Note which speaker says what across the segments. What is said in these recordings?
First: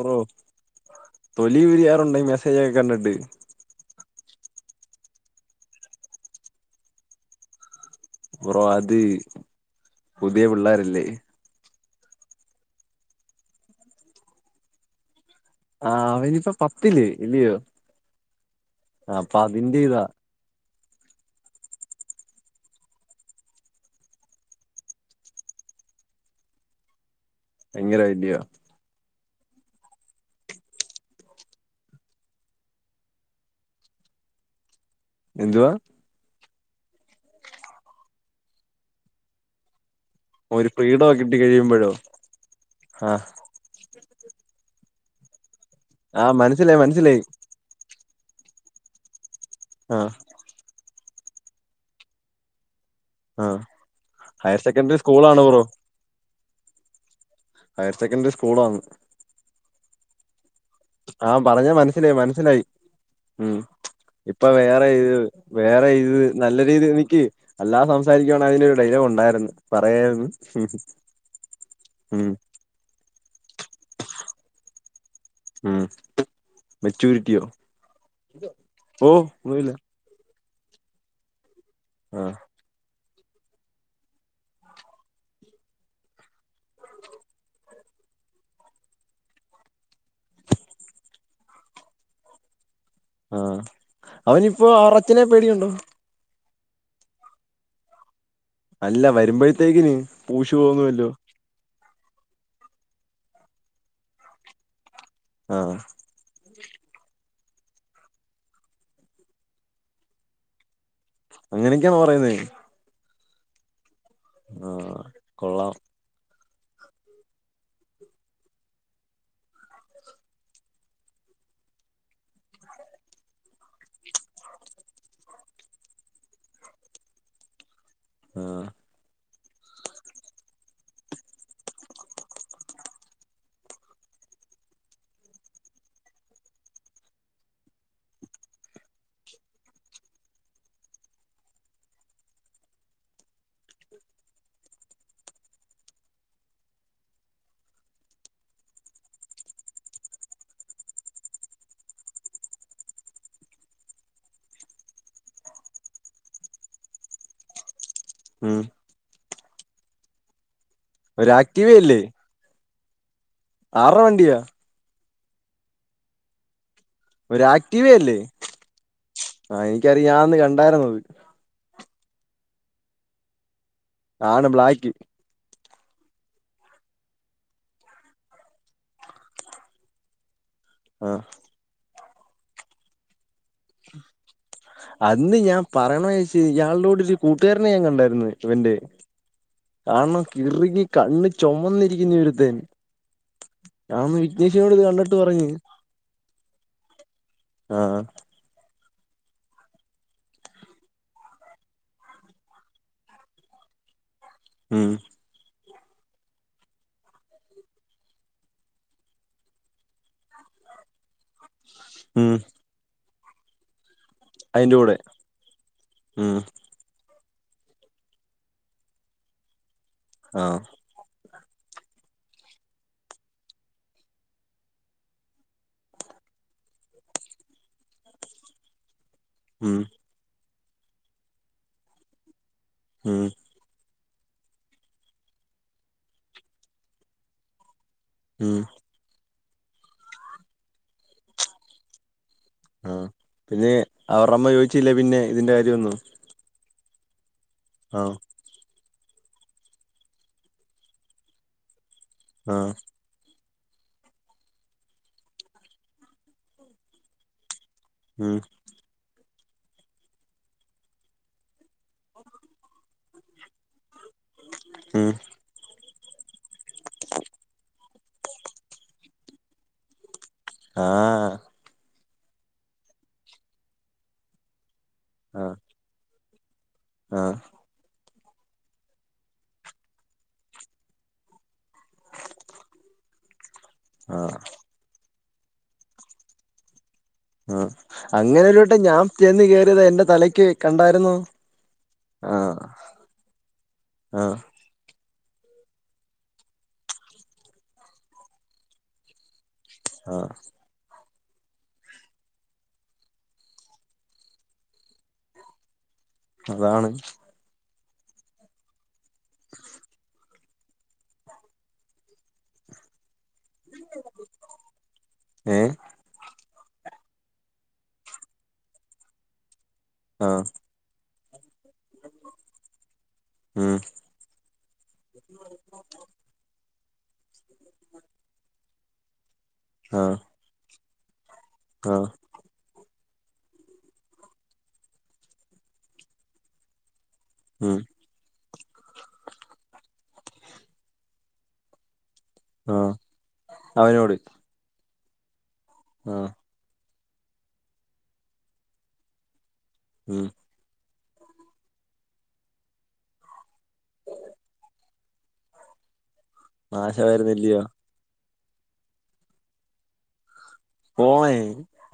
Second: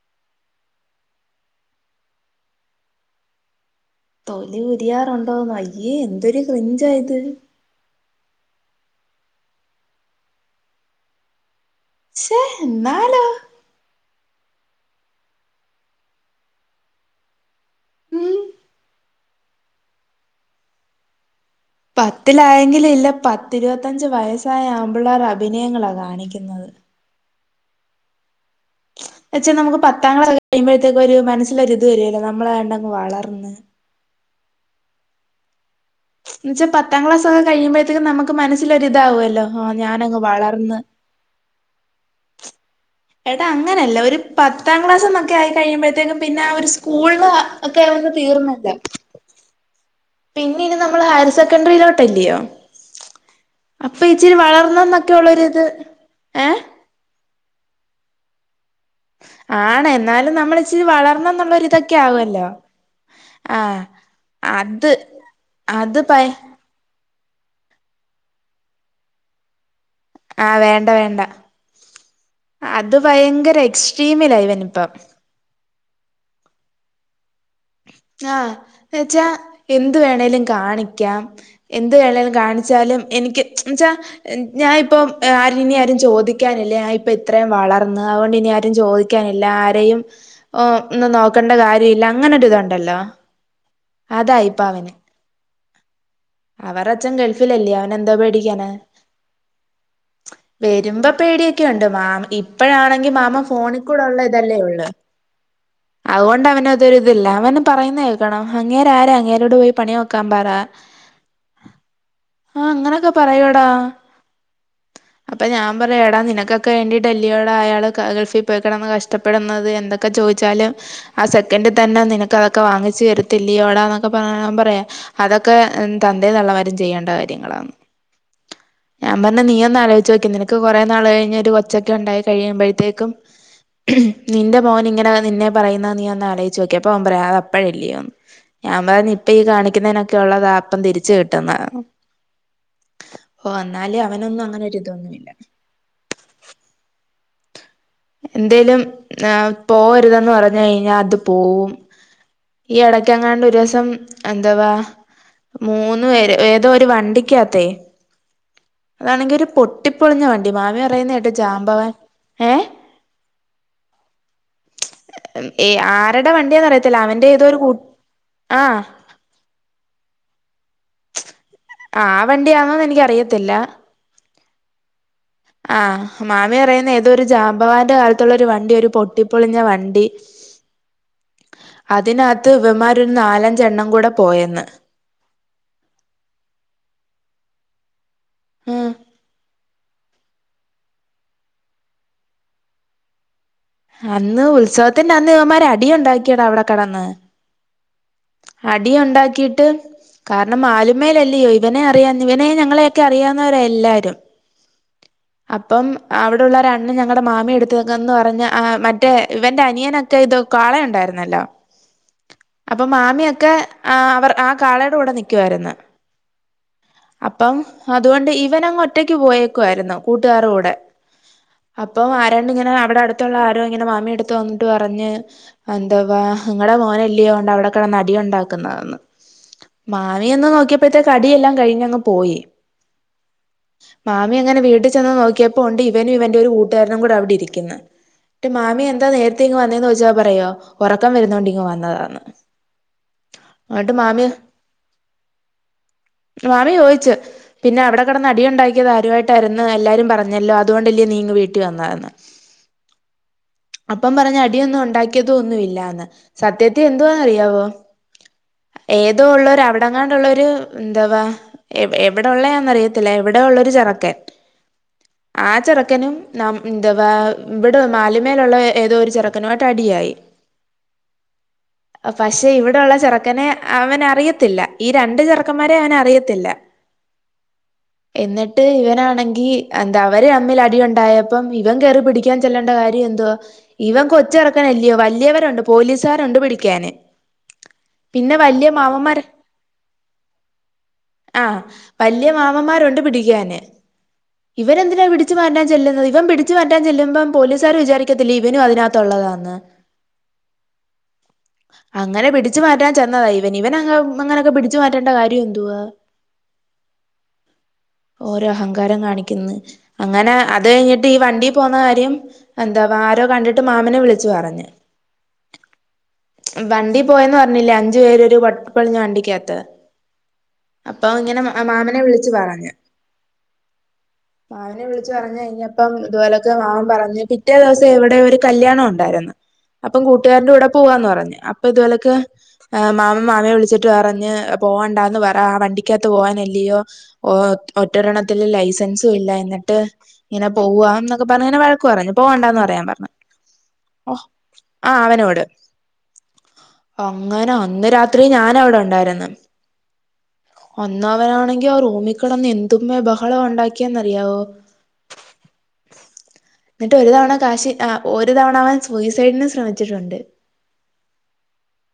Speaker 1: ഓ തൊലിയുരിയാറുണ്ടീ മെസ്സേജൊക്കെ കണ്ടിട്ട്
Speaker 2: തൊലി ഉരിയാറുണ്ടോന്നൊ അയ്യേ എന്തൊരു ക്രിഞ്ചാ ഇത്
Speaker 1: ബ്രോ അത് പുതിയ പിള്ളേരല്ലേ
Speaker 2: ശേ എന്നാലോ
Speaker 1: ആഹ് അവനിപ്പ പത്തില് ല്ല്യോ
Speaker 2: ഉം
Speaker 1: അപ്പതിന്റെഇതാ
Speaker 2: പത്തിലായെങ്കിലില്ല പത്തിരുപത്തഞ്ച് വയസ്സായ ആമ്പിള്ളേരഭിനയങ്ങളാ കാണിക്കുന്നത്
Speaker 1: ഭയങ്കര ഇല്യോ
Speaker 2: വച്ചാ നമുക്ക് പത്താക്ലാസ് കഴിയുമ്പത്തേക്ക് ഒരു മനസ്സിലൊരിത് വരെല്ലെ നമ്മളായൊണ്ടങ് വളർന്ന്
Speaker 1: എന്തുവാ
Speaker 2: ന്നെച്ചാ പത്താം ക്ലാസൊക്കെ കിയുമ്പഴത്തേക്ക് നമുക്ക് മനസൊരിതാവുല്ലോ ആഹ് ഞാനങ് വ
Speaker 1: ഒരു ഫ്രീടൊക്കെ കിട്ടി കഴിയുമ്പഴോ ആഹ്
Speaker 2: ഏടാ അങ്ങനല്ല ഒരു പത്താം ക്ലാസ് ന്നൊക്കെ ആയി കഴിയുമ്പഴത്തേക്കും
Speaker 1: ആഹ്
Speaker 2: പിന്നെ ഒരു
Speaker 1: മനസ്സിലായി മനസ്സിലായി
Speaker 2: സ്കൂളില് ഒക്കെയങ് തീർന്നല്ലോ
Speaker 1: ആഹ്
Speaker 2: പിന്നെനി നമ്മള് ഹയർ സെക്കൻഡറിയിലോട്ടല്ല്യോ
Speaker 1: ആഹ്
Speaker 2: അപ്പ ഇച്ചിരി
Speaker 1: ഹയർ സെക്കൻഡറി
Speaker 2: വളർന്നന്നൊക്കെ
Speaker 1: സ്കൂളാണ് ബ്രോ
Speaker 2: ഒള്ളരിത് ഏഹ്
Speaker 1: ഹയർ സെക്കൻഡറി സ്കൂളാന്ന്
Speaker 2: ആണ് എന്നാലും നമ്മളിച്ചിരി
Speaker 1: ആഹ് പറഞ്ഞ
Speaker 2: വളർന്നെന്നുള്ളരിതൊക്കെ
Speaker 1: മനസ്സിലായി
Speaker 2: ആവല്ലോ
Speaker 1: മനസ്സിലായി ഉം ഇപ്പൊ വേറെയിത്
Speaker 2: അത്
Speaker 1: വേറെയിത്
Speaker 2: പയ
Speaker 1: നല്ല ത് എനിക്ക് അല്ലാതെ സംസാരിക്കുവാണെ അതിലൊരു ഡലോഗുണ്ടായിര്ന്നു പറയാര്ന്നു
Speaker 2: ആ വേണ്ട വേണ്ട അത് ഭയങ്കര എക്സ്ട്രീമില ഇവനിപ്പം
Speaker 1: ഉം മെച്ചൂരിറ്റിയോ
Speaker 2: ആഹ് ന്ന്
Speaker 1: ഓ
Speaker 2: വെച്ചാ
Speaker 1: ഒന്നുമില്ല
Speaker 2: എന്ത് വേണേലും കാണിക്കാം എന്ത് വേണേലും
Speaker 1: ആഹ്
Speaker 2: കാണി ച്ചാലും എനിക്ക് എന്ന്ച്ചാ ഞാനിപ്പൊ ആരിനിയാരും ചോദിക്കാനില്ല ഞാനിപ്പ ഇത്രയും വളർന്ന് അതുകൊണ്ടിനി ആരും ചോദി ക്കാനില്ല ആരെയും ഒന്നും നോക്കണ്ട കാര്യമില്ല അങ്ങനൊരു ഇതൊണ്ടല്ലോ
Speaker 1: ആഹ് അവനിപ്പോ അവറ അച്ഛനെ പേടിയുണ്ടോ
Speaker 2: അവറച്ചൻ ഗൾഫിലല്ലേ അവനേന്തോ പേടിക്കാന
Speaker 1: അല്ല വരുമ്പഴ്ത്തേക്കിന്
Speaker 2: വരുമ്പോ പേടിയൊക്കെയുണ്ട് മാം ഇപ്പഴാണെങ്കി മാമം ഫോണിൽ കൂടെ ഉള്ള ഇതല്ലേ ഉള്ളു
Speaker 1: ആഹാ
Speaker 2: അതുകൊണ്ട് അവന് അതൊരിതില്ല അവന് പറയുന്ന കേൾക്കണം അങ്ങേര് ആരാ അങ്ങേരോട് പോയി പണി നോക്കാൻ പറ [inaudible]
Speaker 1: അങ്ങനെയൊക്കെയാണോ പറയുന്നെ
Speaker 2: ആഹ് അങ്ങനെയൊക്കെ പറയുവടാ
Speaker 1: ആഹ്
Speaker 2: അപ്പൊ ഞാൻ
Speaker 1: കൊള്ളാം
Speaker 2: പറ എടാ നിനക്കൊക്കെ വേണ്ടിട്ടല്ലൊടാ അയാള് ക ഗൾഫിൽ പോയികിടന്ന് കഷ്ടപ്പെടുന്നത് എന്തൊക്കെ ചോയ്ച്ചാല് ആ സെക്കൻ്റിൽ തന്നെ നിനക്ക് അതൊക്കെ വാങ്ങിച്ചു തരിത്തില്ല്യോട എന്നൊക്കെ പറ അവൻ പറയാ അതൊക്കെ എന് തന്തേം തള്ളമാരും ചെയ്യേണ്ട കാര്യങ്ങളാന്ന്
Speaker 1: ആഹ്
Speaker 2: ഞാൻ പറഞ്ഞു നീയൊന്ന് ആലോചിച്ചു നോക്കൂ നിനക്ക് കുറെ നാള് കഴിഞ്ഞ് ഒരു കൊച്ചൊക്കെ ഉണ്ടായി കഴിയുമ്പോഴത്തേക്കും നിന്റെ മോന് ഇങ്ങനെ നിന്നെ പറയുന്ന നീ ഒന്ന് ആലോയിച്ചു നോക്കെ അപ്പ അവൻ പറയാ അത് അപ്പഴല്ലയോന്ന് ഞാൻ പറഞ്ഞു ഇപ്പ ഈ കാണിക്കുന്നതിനൊക്കെ ഉള്ളതാ അപ്പം തിരിച്ച് കിട്ടുന്ന ഓഹ് വന്നാല് അവനൊന്നും അങ്ങനെരിതൊന്നുല്ല എന്തേലും ആ പോവരുതെന്ന് പറഞ്ഞ് കഴിഞ്ഞാ അത് പോവും ഈ ഇടയ്ക്കെങ്ങാണ്ട് ഒരു ദിവസം എന്താവാ മൂന്ന് പേര് ഏതോ ഒരു വണ്ടിക്കാത്തെ
Speaker 1: ഉം
Speaker 2: അതാണെങ്കി ഒരു പൊട്ടിപ്പൊളിഞ്ഞ വണ്ടി മാമി പറയുന്ന
Speaker 1: ഒരു
Speaker 2: കേട്ട് ജാമ്പവാൻ ഏഹ്
Speaker 1: ആറെ വണ്ടിയാ
Speaker 2: ഉം ഏ ആരുടെ വണ്ടിയാന്ന് അറിയത്തില്ല അവന്റെ ഏതോരു കൂട്ട് ആഹ്
Speaker 1: ആ എനിക്കറിയാം ഞാൻ അന്ന് കണ്ടാരുന്നു
Speaker 2: ആ അവൻ്റെയാന്നോന്ന് എനിക്ക് അറിയത്തില്ല
Speaker 1: ആണ് ബ്ലാക്ക്
Speaker 2: ആഹ് മാമി പറയുന്ന ഏതോ ഒരു ജാബവാന്റെ കാലത്തുള്ള ഒരു വണ്ടി ഒരു പൊട്ടിപ്പൊളിഞ്ഞ വണ്ടി [inaudible]
Speaker 1: ആഹ്
Speaker 2: അതിനാത്ത് ഇവമ്മാരു നാലഞ്ചെണ്ണം കൂടെ പോയെന്ന്
Speaker 1: അന്ന് ഞാൻ പറയണ വെച്ച് ഇയാളുടെരു കൂട്ടുകാരനെ ഞാൻ കണ്ടായിരുന്നു ഇവന്റെ
Speaker 2: ഉം
Speaker 1: കാണണം കിറ്ങ്ങി കണ്ണ് ചുമന്നിരിക്കുന്ന ഒരുത്തൻ ഞാനന്ന്
Speaker 2: അന്ന്
Speaker 1: വിഘ്നേഷിനോട് ഇത്
Speaker 2: ഉത്സവത്തിന്റെ
Speaker 1: കണ്ടിട്ട്
Speaker 2: അന്ന്
Speaker 1: പറഞ്ഞ്
Speaker 2: ഇവമാര് അടിയുണ്ടാക്കിയടാ അവിടെ കിടന്ന്
Speaker 1: ആഹ്
Speaker 2: അടിയുണ്ടാക്കിട്ട് കാരണം മാലി മേലല്ലയോ ഇവനെ അറിയാ ഇവനെ ഞങ്ങളെയൊക്കെ അറിയാവുന്നവര എല്ലാരും
Speaker 1: ഉം
Speaker 2: അപ്പം അവിടെയുള്ള ഒരണ്ണൻ ഞങ്ങളുടെ മാമിയ എടുത്തക്കെ വന്ന് പറഞ്ഞ മറ്റേ ഇവന്റെ അനിയനാ ചെയ്തോ കാളയുണ്ടായിരുന്നല്ലോ
Speaker 1: ഉം
Speaker 2: അപ്പം മാമിയൊക്കെ ആഹ് അവർ ആഹാ കാളയുടെ കൂടെ നിക്കുവായിരുന്നു
Speaker 1: ഉം
Speaker 2: അപ്പം അതുകൊണ്ട് ഇവൻ അങ്ങ് ഒറ്റക്ക് പോയേക്കുവായിരുന്ന് കൂട്ടുകാരുടെ
Speaker 1: ആഹ്
Speaker 2: കൂടെ അപ്പം ആരാണ്ട് ഇങ്ങനെ അവിടെ അടുത്തുള്ള ആരോ ഇങ്ങനെ മാമിയടുത്ത് വന്നിട്ട് പറഞ്ഞ് എന്തുവാ നിങ്ങളുടെ മോന് അല്ലയോ ഓണ്ട് അവിടെ കിടന്ന് അടി ഉണ്ടാക്കുന്നതെന്ന്
Speaker 1: ഉം
Speaker 2: മാമി ചെന്ന് നോക്കിയപ്പോഴത്തെക്ക് അടിയെല്ലാം കഴിഞ്ഞങ്ങ് പോയി
Speaker 1: ഉം
Speaker 2: മാമി അങ്ങനെ വീട്ട് ചെന്ന് നോക്കിയപ്പോ ഉണ്ട് ഇവനും ഇവന്റെറെ ഒരു കൂട്ടുകാരനും കൂടെവിടെ ഇരിക്കുന്നു
Speaker 1: ഉം
Speaker 2: മാമി എന്താ നേരത്തെ ഇങ്ങ് വന്നതന്ന് ചോദിച്ചാൽ പറയോ ഉറക്കം വരുന്നോണ്ട് ഇങ്ങ് വന്നതാണ്
Speaker 1: ആഹ് പിന്നെ അവരേ അമ്മ ചോദിച്ചില്ലേ പിന്നെ ഇതിന്റെ കാര്യമൊന്നും
Speaker 2: മാമി ചോദിച്ചു പിന്നെ അവിടെ
Speaker 1: ആഹ്
Speaker 2: കിടന്ന് അടി ഉണ്ടാക്കിയത് ആരുമായിട്ട് തരുന്ന എല്ലാരും പറഞ്ഞല്ലോ അതുകൊണ്ടല്ലേ നീങ് വീട്ടിൽ വന്നായിന്ന്
Speaker 1: ആഹ്
Speaker 2: അപ്പം പറഞ്ഞു അടിയൊന്നും ഉണ്ടാക്കിയതോ ഒന്നുമ ഇല്ലന്ന് സത്യത്തിൽ എന്തുവാ അറിയാവോ
Speaker 1: ഉം
Speaker 2: ഏതോ ഉള്ളേര് അവിടെങ്ങാണ്ടുള്ള ഒരു എന്താവാ എവിടെള്ളാന്നറി ല്ല എവിടെയുള്ളെരു ചെറുക്കൻ
Speaker 1: ഉം
Speaker 2: ആഹ് ചെറുക്കനും ന എന്താവാ ഇവെ മാലിമേലുള്ള ഏതോ ഒരു ചെറുക്കനായിട്ട് അടിയായി
Speaker 1: ആഹ്
Speaker 2: പക്ഷെ ഇവിടെള്ള ചെറുക്കനെ അവന് അറിയത്തില്ല ഈ രണ്ട്
Speaker 1: ആഹ്
Speaker 2: ചെറുക്കന്മാരെ അവന് അറിയത്തി ത്തില്ല
Speaker 1: ആഹ്
Speaker 2: എന്നിട്ട് ഇവനാണ് ങ്കി എന്താ അവരെ അമ്മിൽ അടിുണ്ടായപ്പം ഇവൻ കേയറി പിടിക്കാൻ ചെല്ലേണ്ട കാര്യം എന്തുവാ ഇവൻ
Speaker 1: ആഹ്
Speaker 2: കൊച്ചിറക്കൻല്ലയോ വല്യവരുണ്ട് പോലീസുകാരുണ്ട് പിടിക്കാന്
Speaker 1: ഉം
Speaker 2: പിന്നെ വലിയ
Speaker 1: അങ്ങനെരുവട്ടെ ഞാൻ
Speaker 2: മാമന്മാര്
Speaker 1: ചെന്ന് കയറിയത് എൻന്റെ തലയ്ക്ക് കണ്ടായിരു ന്നും
Speaker 2: ആഹ് വലിയ മാമന്മാരുണ്ട് പിടിക്കാന്
Speaker 1: ആഹ്
Speaker 2: ഇവൻെന്തിനാ പിടിച്ച് മാറ്റാൻ ചെല്ലുന്നത് ഇവൻ പിടിച്ച് മാറ്റാൻ ചെല്ലുമ്പം പോലീസുകാർ വിചാരിക്കത്തില്ല ഇവനും അതിനകത്തുള്ളതാന്ന്
Speaker 1: ആഹ്
Speaker 2: [unintelligible] അങ്ങനെ പിടിച്ചു മാറ്റാൻ ചെന്നതാണ് ഇവൻ ഇവൻ അങ്ങനെയൊക്കെ പിടിച്ചു മാറ്റേണ്ട കാര്യം എന്തുവാ
Speaker 1: അതാണ്
Speaker 2: ഓരേ [unintelligible] കാണിക്കുന്നു അങ്ങനെ അത് കഴിഞ്ഞിട്ട് ഈ വണ്ടി പോകുന്ന കാര്യം എന്താവാ ആരോ കണ്ടിട്ട് എന്നിട്ട് മാമനെ വിളിച്ചു പറഞ്
Speaker 1: ഏഹ്
Speaker 2: വണ്ടി പോയന്ന് പറഞ്ഞില്ല അഞ്ചു പേര് ഒരു വപ്പളിഞ്ഞ വണ്ടിക്കകത്ത്
Speaker 1: ആഹ്
Speaker 2: അപ്പൊ ഇങ്ങനെ മാമനെ വിളിച്ചു പറഞ്ഞ്
Speaker 1: ഉം
Speaker 2: മാമനെ വിളിച്ചു പറഞ്ഞ് കഴിഞ്ഞപ്പം ഇതുപോലൊ ഒക്കെ മാമൻ പറഞ്ഞു പിറ്റേ ദിവസം എവിടെ ഒരു കല്യാണം ഒണ്ടായിരുന്നു അപ്പം
Speaker 1: ആഹ്
Speaker 2: കൂട്ടുകാരന്റെ കൂടെ പോവാന്ന് പറഞ്ഞ് അപ്പൊ ഇതു
Speaker 1: ആഹ്
Speaker 2: പോലൊക്കെ ഏം മാമൻ മാമിയെ വിളിച്ചിട്ട് പറഞ്ഞ് പോകണ്ടാന്ന് പറ ആ വണ്ടിക്കകത്ത് പോകാനല്ലിയോ ഓ
Speaker 1: ഉം
Speaker 2: ഒറ്റ ഒരണ്ണത്തിനും ലൈസൻസുവില്ല എന്നിട്ട് ഇങ്ങനെ പോവാ എന്നൊക്കെ പറഞ്ഞിങ്ങനെ വഴക്കു പറഞ്ഞു പോവണ്ടാന്ന് പറയാൻ
Speaker 1: ആഹ്
Speaker 2: പറഞ്ഞു
Speaker 1: അവനോട്
Speaker 2: ഓഹ് ആഹ് അവനോട്
Speaker 1: ആഹ്
Speaker 2: അങ്ങനെ അന്ന് രാത്രി ഞാന് അവിടെ ഒണ്ടായിരുന്നു
Speaker 1: ഉം
Speaker 2: ഒന്ന് അവനാണെങ്കി ആ റൂമി കെടന്ന് എന്തുവേ ബഹ ളവ ഒണ്ടാക്കിയെന്നറിയാവോ എന്നിട്ട് ഒരു തവണ
Speaker 1: നാശമായിരുന്നില്ലയോ
Speaker 2: കാശി ഒരു തവണ അവൻ സൂയിസൈഡിന് ശ്രമിച്ചിട്ടുണ്ട്
Speaker 1: പോയേ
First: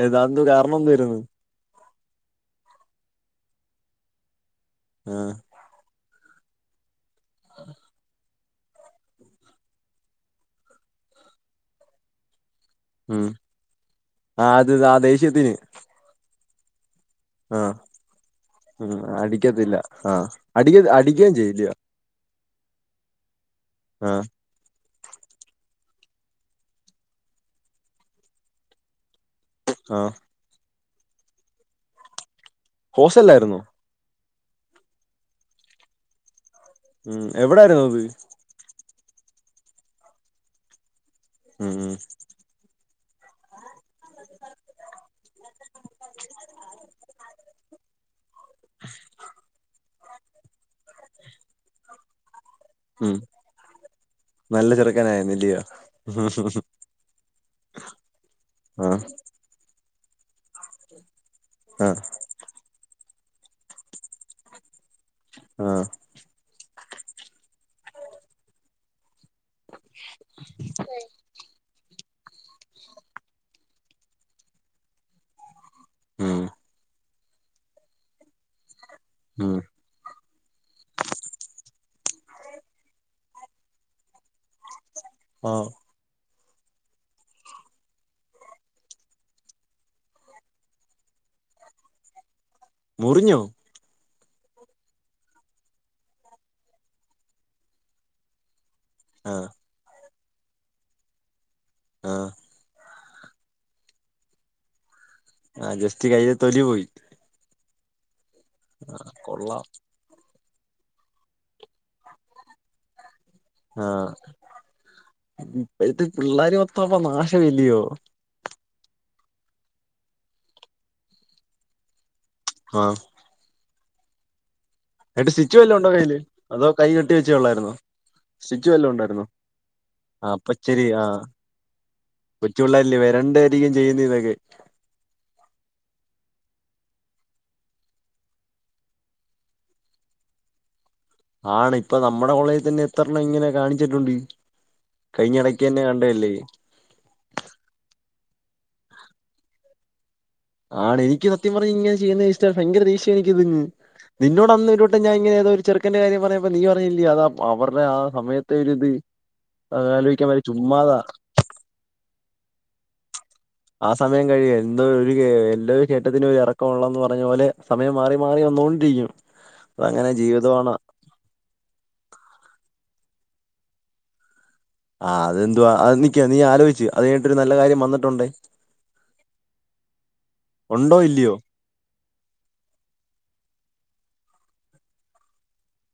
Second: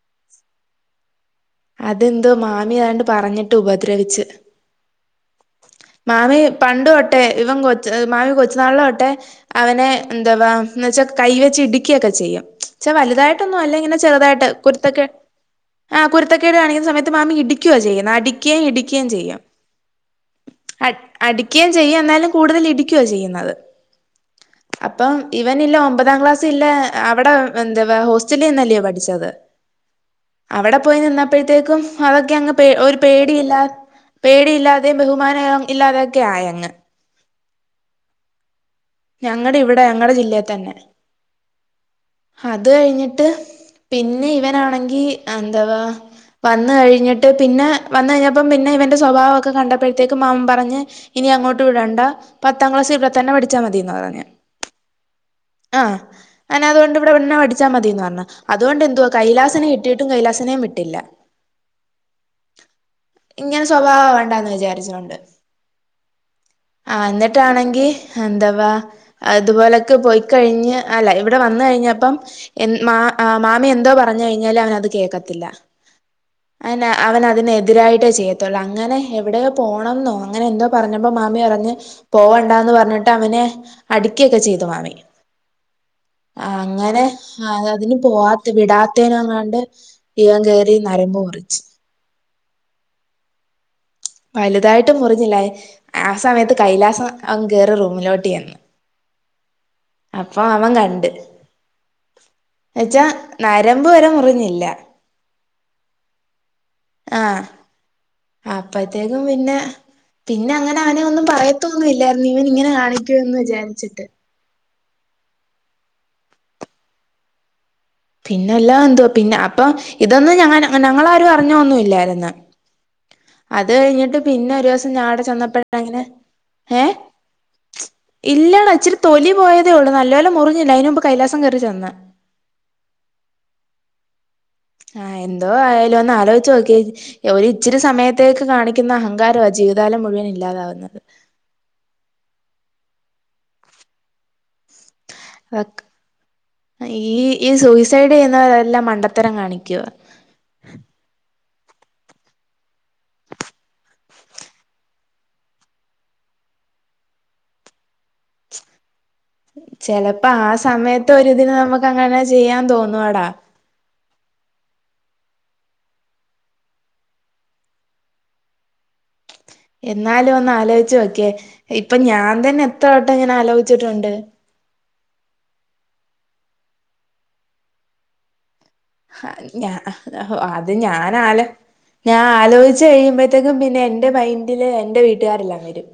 Speaker 1: അത് എന്ത് കാരണം എന്തുവായിരുന്ന്?
Speaker 2: അതെന്തോ മാമി ഏതാണ്ട് പറഞ്ഞിട്ട് ഉപദ്രവിച്ച്
Speaker 1: ആഹ്
Speaker 2: മാമൻ പണ്ട് തോട്ടെ ഇവൻ കൊച്ച മാമൻ കൊച്ചു നാളിലെ തൊട്ടെ അവനെ എന്തുവാ എന്ന് വെച്ചാ കൈവെച്ച് ഇടുക്കിവൊക്കെ ചെയ്യും എന്ന് വെച്ച വലുതായിട്ടൊന്നും അല്ല ഇങ്ങനെ ചെറുതായിട്ട് കുരുത്ത കേ
Speaker 1: ചെയ്തിന്
Speaker 2: കുരുത്തക്കേട് കാണിക്കുന്ന സയത്ത് മാമി ഇടിക്കുവ ചെയ്യ്ന്നെ അടിക്കേം
Speaker 1: ഉം
Speaker 2: ഇടിക്കേം ചെയ്യും
Speaker 1: അടിക്കത്തില്ല ആഹ് അടിക്ക അടിക്കുകയും
Speaker 2: അടിക്കേം
Speaker 1: ചെയ്യില്ലയോ
Speaker 2: ചെയ്യ എന്നാലും കൂടുതൽ ഇടിക്കുവ ചെയ്യുന്നത്.
Speaker 1: ആഹ്
Speaker 2: അപ്പം ഇവനില്ലെ ഒമ്പതാം ക്ലാസ്സില്ലെ അവിടെ എന്തുവാ ഹോസ്റ്റലിൽ നിന്നല്ലയോ പഠിച്ചത്?
Speaker 1: ആഹ്
Speaker 2: അവിടെ പോയി നിന്നപ്പഴത്തേക്കും അതൊക്കെ അങ്ങ് പേ ഒരു
Speaker 1: ഹോസ്റ്റലിലായിരുന്നോ
Speaker 2: പേടിയില്ലാ പേടിയില്ലാതെയും ബഹുമാനം ഇല്ലാതയൊക്കെ ആയങ്ങ്
Speaker 1: ഉം എവിടായിരുന്ന് അത്?
Speaker 2: ഞങ്ങടെ ഇവിടെ ഞങ്ങടെ ജില്ലയി തന്നെ
Speaker 1: ഉം ഉം
Speaker 2: അത് കഴിഞ്ഞിട്ട് പിന്നെ ഇവനാണെങ്കി എന്തുവാ വന്ന് കഴിഞ്ഞിട്ട് പിന്നെ വന്ന് കഴിഞ്ഞ പ്പം പിന്നെ ഇവന്റെ സ്വഭാവം ഒക്കെ കണ്ടപ്പെഴത്തേക്കും മാമൻ പറഞ്ഞ് ഇനി അങ്ങോട്ട് വിടണ്ട പത്താം ക്ലാസ് ഇവിടെ
Speaker 1: ഉം
Speaker 2: തന്നെ പഠിച്ചാ മതീന്ന് പറഞ്ഞ്
Speaker 1: നല്ല ചെറുക്കനായിരുന്നു ഇല്ലിയോ?
Speaker 2: ആഹ് അങ്ങനെ അതുകൊണ്ട് ഇവിടെ നിന്ന് പഠിച്ചാ മതിയെന്ന് പറഞ്ഞ് അതുകൊണ്ട്
Speaker 1: ആഹ്
Speaker 2: എന്തുവാ കൈലാസന് കിട്ട ട്ടിയിട്ടും കൈലാസനേം വിട്ടില്ല
Speaker 1: ആഹ്
Speaker 2: ഇങ്ങനെ സ്വഭാവം ആവണ്ടാന്ന് വിചാരിച്ചോണ്ട്
Speaker 1: ആഹ്
Speaker 2: ആഹ് ഇന്നിട്ടാണെങ്കി എന്തുവാ ഇതുപോലൊക്കെ പേയ് കഴിഞ്ഞ്. ഞ്ഞ് അല്ല ഇവിടെ വന്ന് കഴിഞ്ഞപ്പം. എൻ മാ ആ മാമി എന്തോ പറഞ്ഞ കഴിഞ്ഞാല് അവന് അത് കേക്കത്തില്ല.
Speaker 1: ഉം
Speaker 2: അന്നെ അവന് അതിന് എതിരായിട്ടേ ചെയ്യത്തുള്ളൂ അങ്ങനെ എവിടെയോ
Speaker 1: ഉം
Speaker 2: പോ ണംന്നോ അങ്ങനെ എന്തോ പറഞ്ഞപ്പ മാമി പറഞ്ഞ് പോവണ്ടാന്ന് പറഞ്ഞിട്ട് അവനെ. അടിക്ക്യൊക്കെ ചെയ്തു മാമി.
Speaker 1: ഓഹ്.
Speaker 2: ആ അങ്ങനെ അ അതിന് പോവാത്ത വിടാത്തേനങ്ങാണ്ട്. ഇവൻ കയറി നരമ്പ് മുറിച്ച്.
Speaker 1: മുറിഞ്ഞോ.
Speaker 2: വലുതായിട്ട് മുറിഞ്ഞില്ല ആ സമയത്ത് കൈലാസം അങ്ങ് കയറി റൂമിലോട്ട് ചെന്ന്.
Speaker 1: ആഹ്.
Speaker 2: അപ്പൊ അവൻ കണ്ട്.
Speaker 1: ആഹ്.
Speaker 2: എച്ചാ നരമ്പ് വരെ മുറിഞ്ഞില്ല.
Speaker 1: ആ ജസ്റ്റ് കയ്യില് തൊലി പോയി.
Speaker 2: ആഹ് അപ്പത്തേക്കും പിന്നെ.
Speaker 1: കൊള്ളാം
Speaker 2: പിന്നങ്ങനെ അവനെ ഒന്നും പറയത്തൊന്നു ഇല്ലായിരുന്നു ഇവൻ ഇങ്ങനെ കാണിക്കൂ എന്ന് വിചാ
Speaker 1: ആഹ് ഇപ്പഴ്ത്തെ പിള്ളേര് മൊത്തം അപ്പ നാശവല്ലിയോ.
Speaker 2: പിന്നെല്ലാ എന്തുവ പിന്നെ അപ്പം ഇതൊന്നും ഞങ്ങ ഞങ്ങാരും അറിഞ്ഞൊന്നും ഇല്ലായിരുന്ന്.
Speaker 1: ആഹ്.
Speaker 2: അത് കഴിഞ്ഞിട്ട് പിന്നെ ഒരു ദിവസം ഞാവടെ
Speaker 1: എന്നിട്ട് സ്റ്റിച്ച് വല്ലോം ഉണ്ടോ
Speaker 2: ചെന്നപ്പഴത്തെക്ക്ന്
Speaker 1: കയ്യില് അതോ
Speaker 2: ഏ.
Speaker 1: കൈ കെട്ടി വെച്ചേ ഒള്ളായിരുന്നോ സ്റ്റിച്ച്
Speaker 2: ഇല്ലടാ
Speaker 1: വല്ലോം
Speaker 2: ഇച്ചിരി
Speaker 1: ഉണ്ടായിരുന്നോ
Speaker 2: തൊലി പോയതേ ഒള്ളൂ നല്ല പോലെ
Speaker 1: ആഹ് അപ്പൊ
Speaker 2: മുറിഞ്ഞില്ല
Speaker 1: ശരി
Speaker 2: അയിന് മുമ്പ്
Speaker 1: ആഹ്
Speaker 2: കൈലാസം കെറി ചെന്ന്.
Speaker 1: കൊച്ചു പിള്ളരില്ലേ വെരണ്ടായിരിക്കും ചെയ്യുന്നെ ഇതൊക്കെ.
Speaker 2: ആഹ് എന്തോ ആയാലോ ഒന്ന് ആലോയിച്ചു നോക്കിയെ. ഒരിച്ചിരി സമയത്തേക്ക് കാണിക്കുന്ന അഹങ്കാരവാ ജീവിതകാലം മുഴുവൻ ഇല്ലാതാവുന്നത്.
Speaker 1: ആണ് ഇപ്പ നമ്മുടെ കോളേജിൽ തന്നെ എത്രണ്ണം ഇങ്ങനെ കാണിച്ചിട്ടുണ്ട്. കഴിഞ്ഞ ഇടക്ക്യെന്നെ കണ്ടതല്ലേ.
Speaker 2: ഈ ഈ സൂയിസൈഡ് ചെയ്യുന്നവരെല്ലാം മണ്ടത്തരം കാണിക്ക്യുവ.
Speaker 1: ആണ് എനിക്ക് സത്യം പറഞ്ഞ ഇങ്ങന ചെയ്യുന്നത് ഇഷ്ടല്ല ഭയങ്കരദേഷ്യ എനിക്കിതങ്ങ്. നിന്നോട് അന്ന് ഒരുവട്ടം ഞാൻ ഇങ്ങനെ ഏതോ ഒരു ചെറുക്കന്റെ കാര്യം പറയഞ്ഞപ്പഴത്തേക്കും നീ പറഞ്ഞില്ലേ അതാ അവര്ടെ ആ സമയത്തെ ഒരിത്.
Speaker 2: ചെലപ്പ ആ സമയത്ത് ഒരിതിന് നമുക്ക് അങ്ങനെ ചെയ്യാൻ തോന്നും എടാ.
Speaker 1: ആ സമയം കഴിയെ എന്തോ. ഒരു കേ എല്ലാ ഒരു കേറ്റത്തിനും ഒരു എറക്കം ഉള്ളന്ന് പറഞ്ഞ പോലെ സമയം മാറി മാറി വന്നോണ്ടിരിക്കും.
Speaker 2: എന്നാലും ഒന്ന് ആലോചിച്ചു നോക്കിയെ ഇപ്പൊ ഞാൻ തന്നെ എത്ര വട്ടം ഇങ്ങനെ ആലോചിച്ചിട്ടുണ്ട്.
Speaker 1: ആഹ് അത് എതുവാ അത് നിക്ക് നീ ആലോചിച്ചു അത് കഴിഞ്ഞട്ട് ഒരു നല്ല കാര്യം വന്നിട്ടുണ്ടേ.
Speaker 2: ഹ ഞ അത്
Speaker 1: ഉണ്ടോ ഇല്ലയോ
Speaker 2: ഞാനാല ഞാൻ ആലോചിച്ച് കഴിയുമ്പഴത്തേക്കും പിന്നെ എന്റെ മൈൻഡില് എന്റെ വീട്ടുകാരെല്ലാം വരും.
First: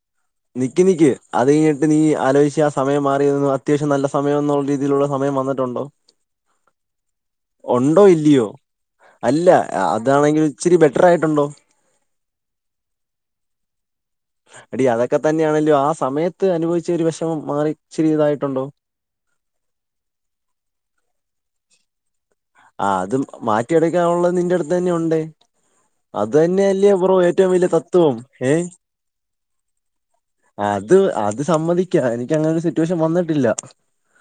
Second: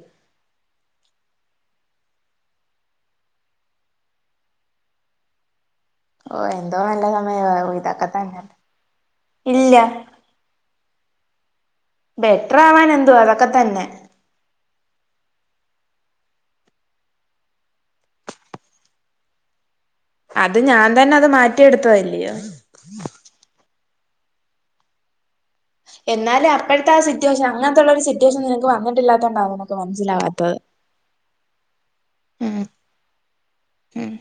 Speaker 1: നിക്ക് നിക്ക് അത് കഴിഞ്ഞിട്ട് നീ ആലോചിച്ച് ആ സമയം മാറിയ അത്യാവശ്യം നല്ല സമയം എന്നുള്ള രീതിയിലുള്ള സമയം വന്നി ട്ടുണ്ടോ.
Speaker 2: ഓ എന്തോ നല്ല സമയവാ ഓ
Speaker 1: ഉണ്ടോ
Speaker 2: ഇതൊക്കെ തന്നെ
Speaker 1: ഇല്ലയോ അല്ല
Speaker 2: ഇല്ല
Speaker 1: അ അതാണെങ്കിൽ. ഇച്ചിരി ബെറ്ററായിട്ടുണ്ടോ.
Speaker 2: ബെട്ട്രർ ആവാൻ എന്തുവ അതൊക്കെ തന്നെ.
Speaker 1: എടി അതൊക്കെ തന്നെയാണല്ലോ ആ സമയത്ത് അനുഭവിച്ച ഒരു വിഷമം മാറി ഇച്ചിരി ഇതായിട്ടുണ്ടോ.
Speaker 2: അത് ഞാൻ തന്നെ അത് മാറ്റിയെടുത്തതല്ലിയോ.
Speaker 1: ആഹ് അതും മാറ്റിയെടുക്കാനുള്ളത് നിന്റെ അടുത്ത് തന്നെ ഉണ്ട്. അത്
Speaker 2: എന്നാലും അപ്പോഴത്തെ
Speaker 1: തന്നെയല്ലേ
Speaker 2: ആ
Speaker 1: ബ്രോ
Speaker 2: സിറ്റുവേഷൻ
Speaker 1: ഏറ്റവും വലിയ
Speaker 2: അങ്ങനത്തുള്ള ഒരു
Speaker 1: തത്വം
Speaker 2: സിറ്റുവേഷൻ
Speaker 1: ഏ
Speaker 2: നിനക്ക് വന്നിട്ടില്ലാത്തകൊണ്ടാ നിനക്ക് മനസ്സിലവാത്തെ
Speaker 1: അത് അത് സമ്മതിക്ക എനിക്ക് അങ്ങനെരു സിറ്റുവേഷൻ വന്നിട്ടില്ല
Speaker 2: മം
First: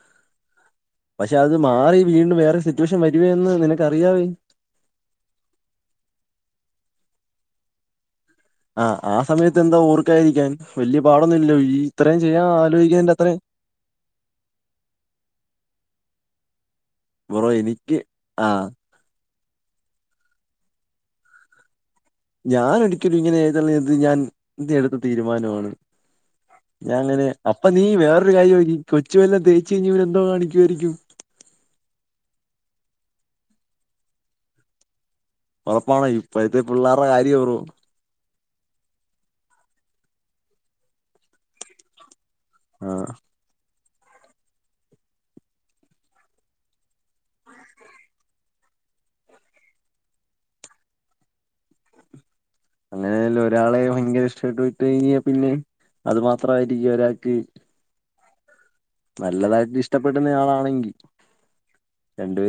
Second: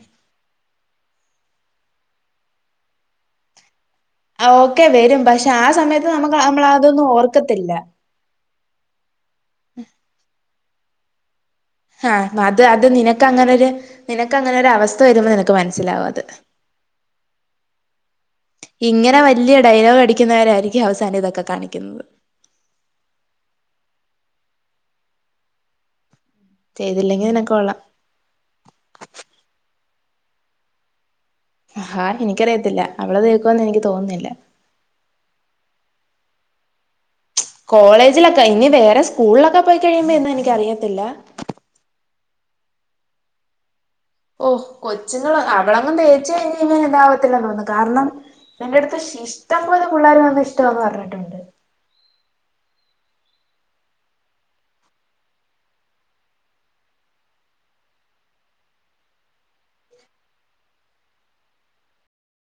Speaker 1: പക്ഷെ അത് മാറി വീണ്ടും വേറെ സിറ്റുവേഷൻ വരവന്ന് നിനക്കറിയാവേ
Speaker 2: ഓക്കെ വരും പക്ഷെ ആ സമയത്ത് നമുക്ക് നമ്മള അതൊന്നും ഓർക്കത്തില്ല
Speaker 1: അ ആ സമയത്ത് എന്താ ഓർക്കായിരിക്കാൻ വല്യ പാടൊന്നുമില്ലല്ലോ ഈ ഇത്രയും
Speaker 2: ആഹ്
Speaker 1: ചെയ്യാൻ
Speaker 2: അത് അത്
Speaker 1: ആലോചിക്കുന്നതിന്റെ
Speaker 2: നിനക്ക്
Speaker 1: അത്രയും
Speaker 2: അങ്ങനെ ഒരു നിനക്ക് അങ്ങനെ ഒരു അവസ്ഥ വരുമ്പോ നിനക്ക് മനസ്സിലാവും അത്
Speaker 1: ബ്രോ എനിക്ക് ആഹ്
Speaker 2: ഇങ്ങനെ വലിയ ഡയലോഗ് അടിക്കുന്നവരായിയിരിക്കും അവസാനം ഇതൊക്കെ കാണിക്കുന്നത്
Speaker 1: ഞാൻ ഒരിക്കലും ഇങ്ങനെ ഏതള്ളത് ഞാൻ എടുത്ത തീരുമാനമാണ് ഞാൻ അങ്ങനെ
Speaker 2: ചെയ്തില്ലെങ്കിൽ നിനക്ക്
Speaker 1: അപ്പ
Speaker 2: കൊള്ളാം
Speaker 1: നീ വേറൊരു കാര്യോ നീ കൊച്ചുവെല്ലാം തേച്ച് കഴിഞ്ഞാവൻ എന്തോ കാണിക്കുവായിരിക്കും
Speaker 2: ആഹ് എനിക്കറിയത്തില്ല അവള് തേക്കുവന്ന് എനിക്ക് തോന്നുന്നില്ല
Speaker 1: ഉറപ്പാണ ഇപ്പഴത്തെ പിള്ളേർട കാര്യ
Speaker 2: കോളേജിലൊക്കെ ഇനി വേറെ സ്കൂളിലൊക്കെ പോയി കഴിയുമ്പോ എന്താ എനിക്കറിയത്തില്ല
Speaker 1: ആഹ്
Speaker 2: ഓഹ് കൊച്ചുങ്ങള് അവളങ്ങും തേച്ചു കഴിഞ്ഞുകഴിഞ്ഞ ഇങ്ങനിതാവത്തില്ല തോന്നുന്നു കാരണം ഇവന്റെടുത്ത് ഇഷ്ടം പോലെ പിള്ളേർ വന്ന ഇഷ്ടംന്ന് പറഞ്ഞിട്ടുണ്ട്
Speaker 1: അങ്ങനെല്ല ഒരാളെ ഭയങ്കര ഇഷ്ടമായിട്ട് പോയിട്ട് കഴിഞ്ഞാൽ പിന്നെ അത് മാത്രമായിരിക്കും ഒരാൾക്ക് നല്ലതായിട്ട് ഇഷ്ടപ്പെടുന്ന ആളാണെങ്കിൽ രണ്ട്പേ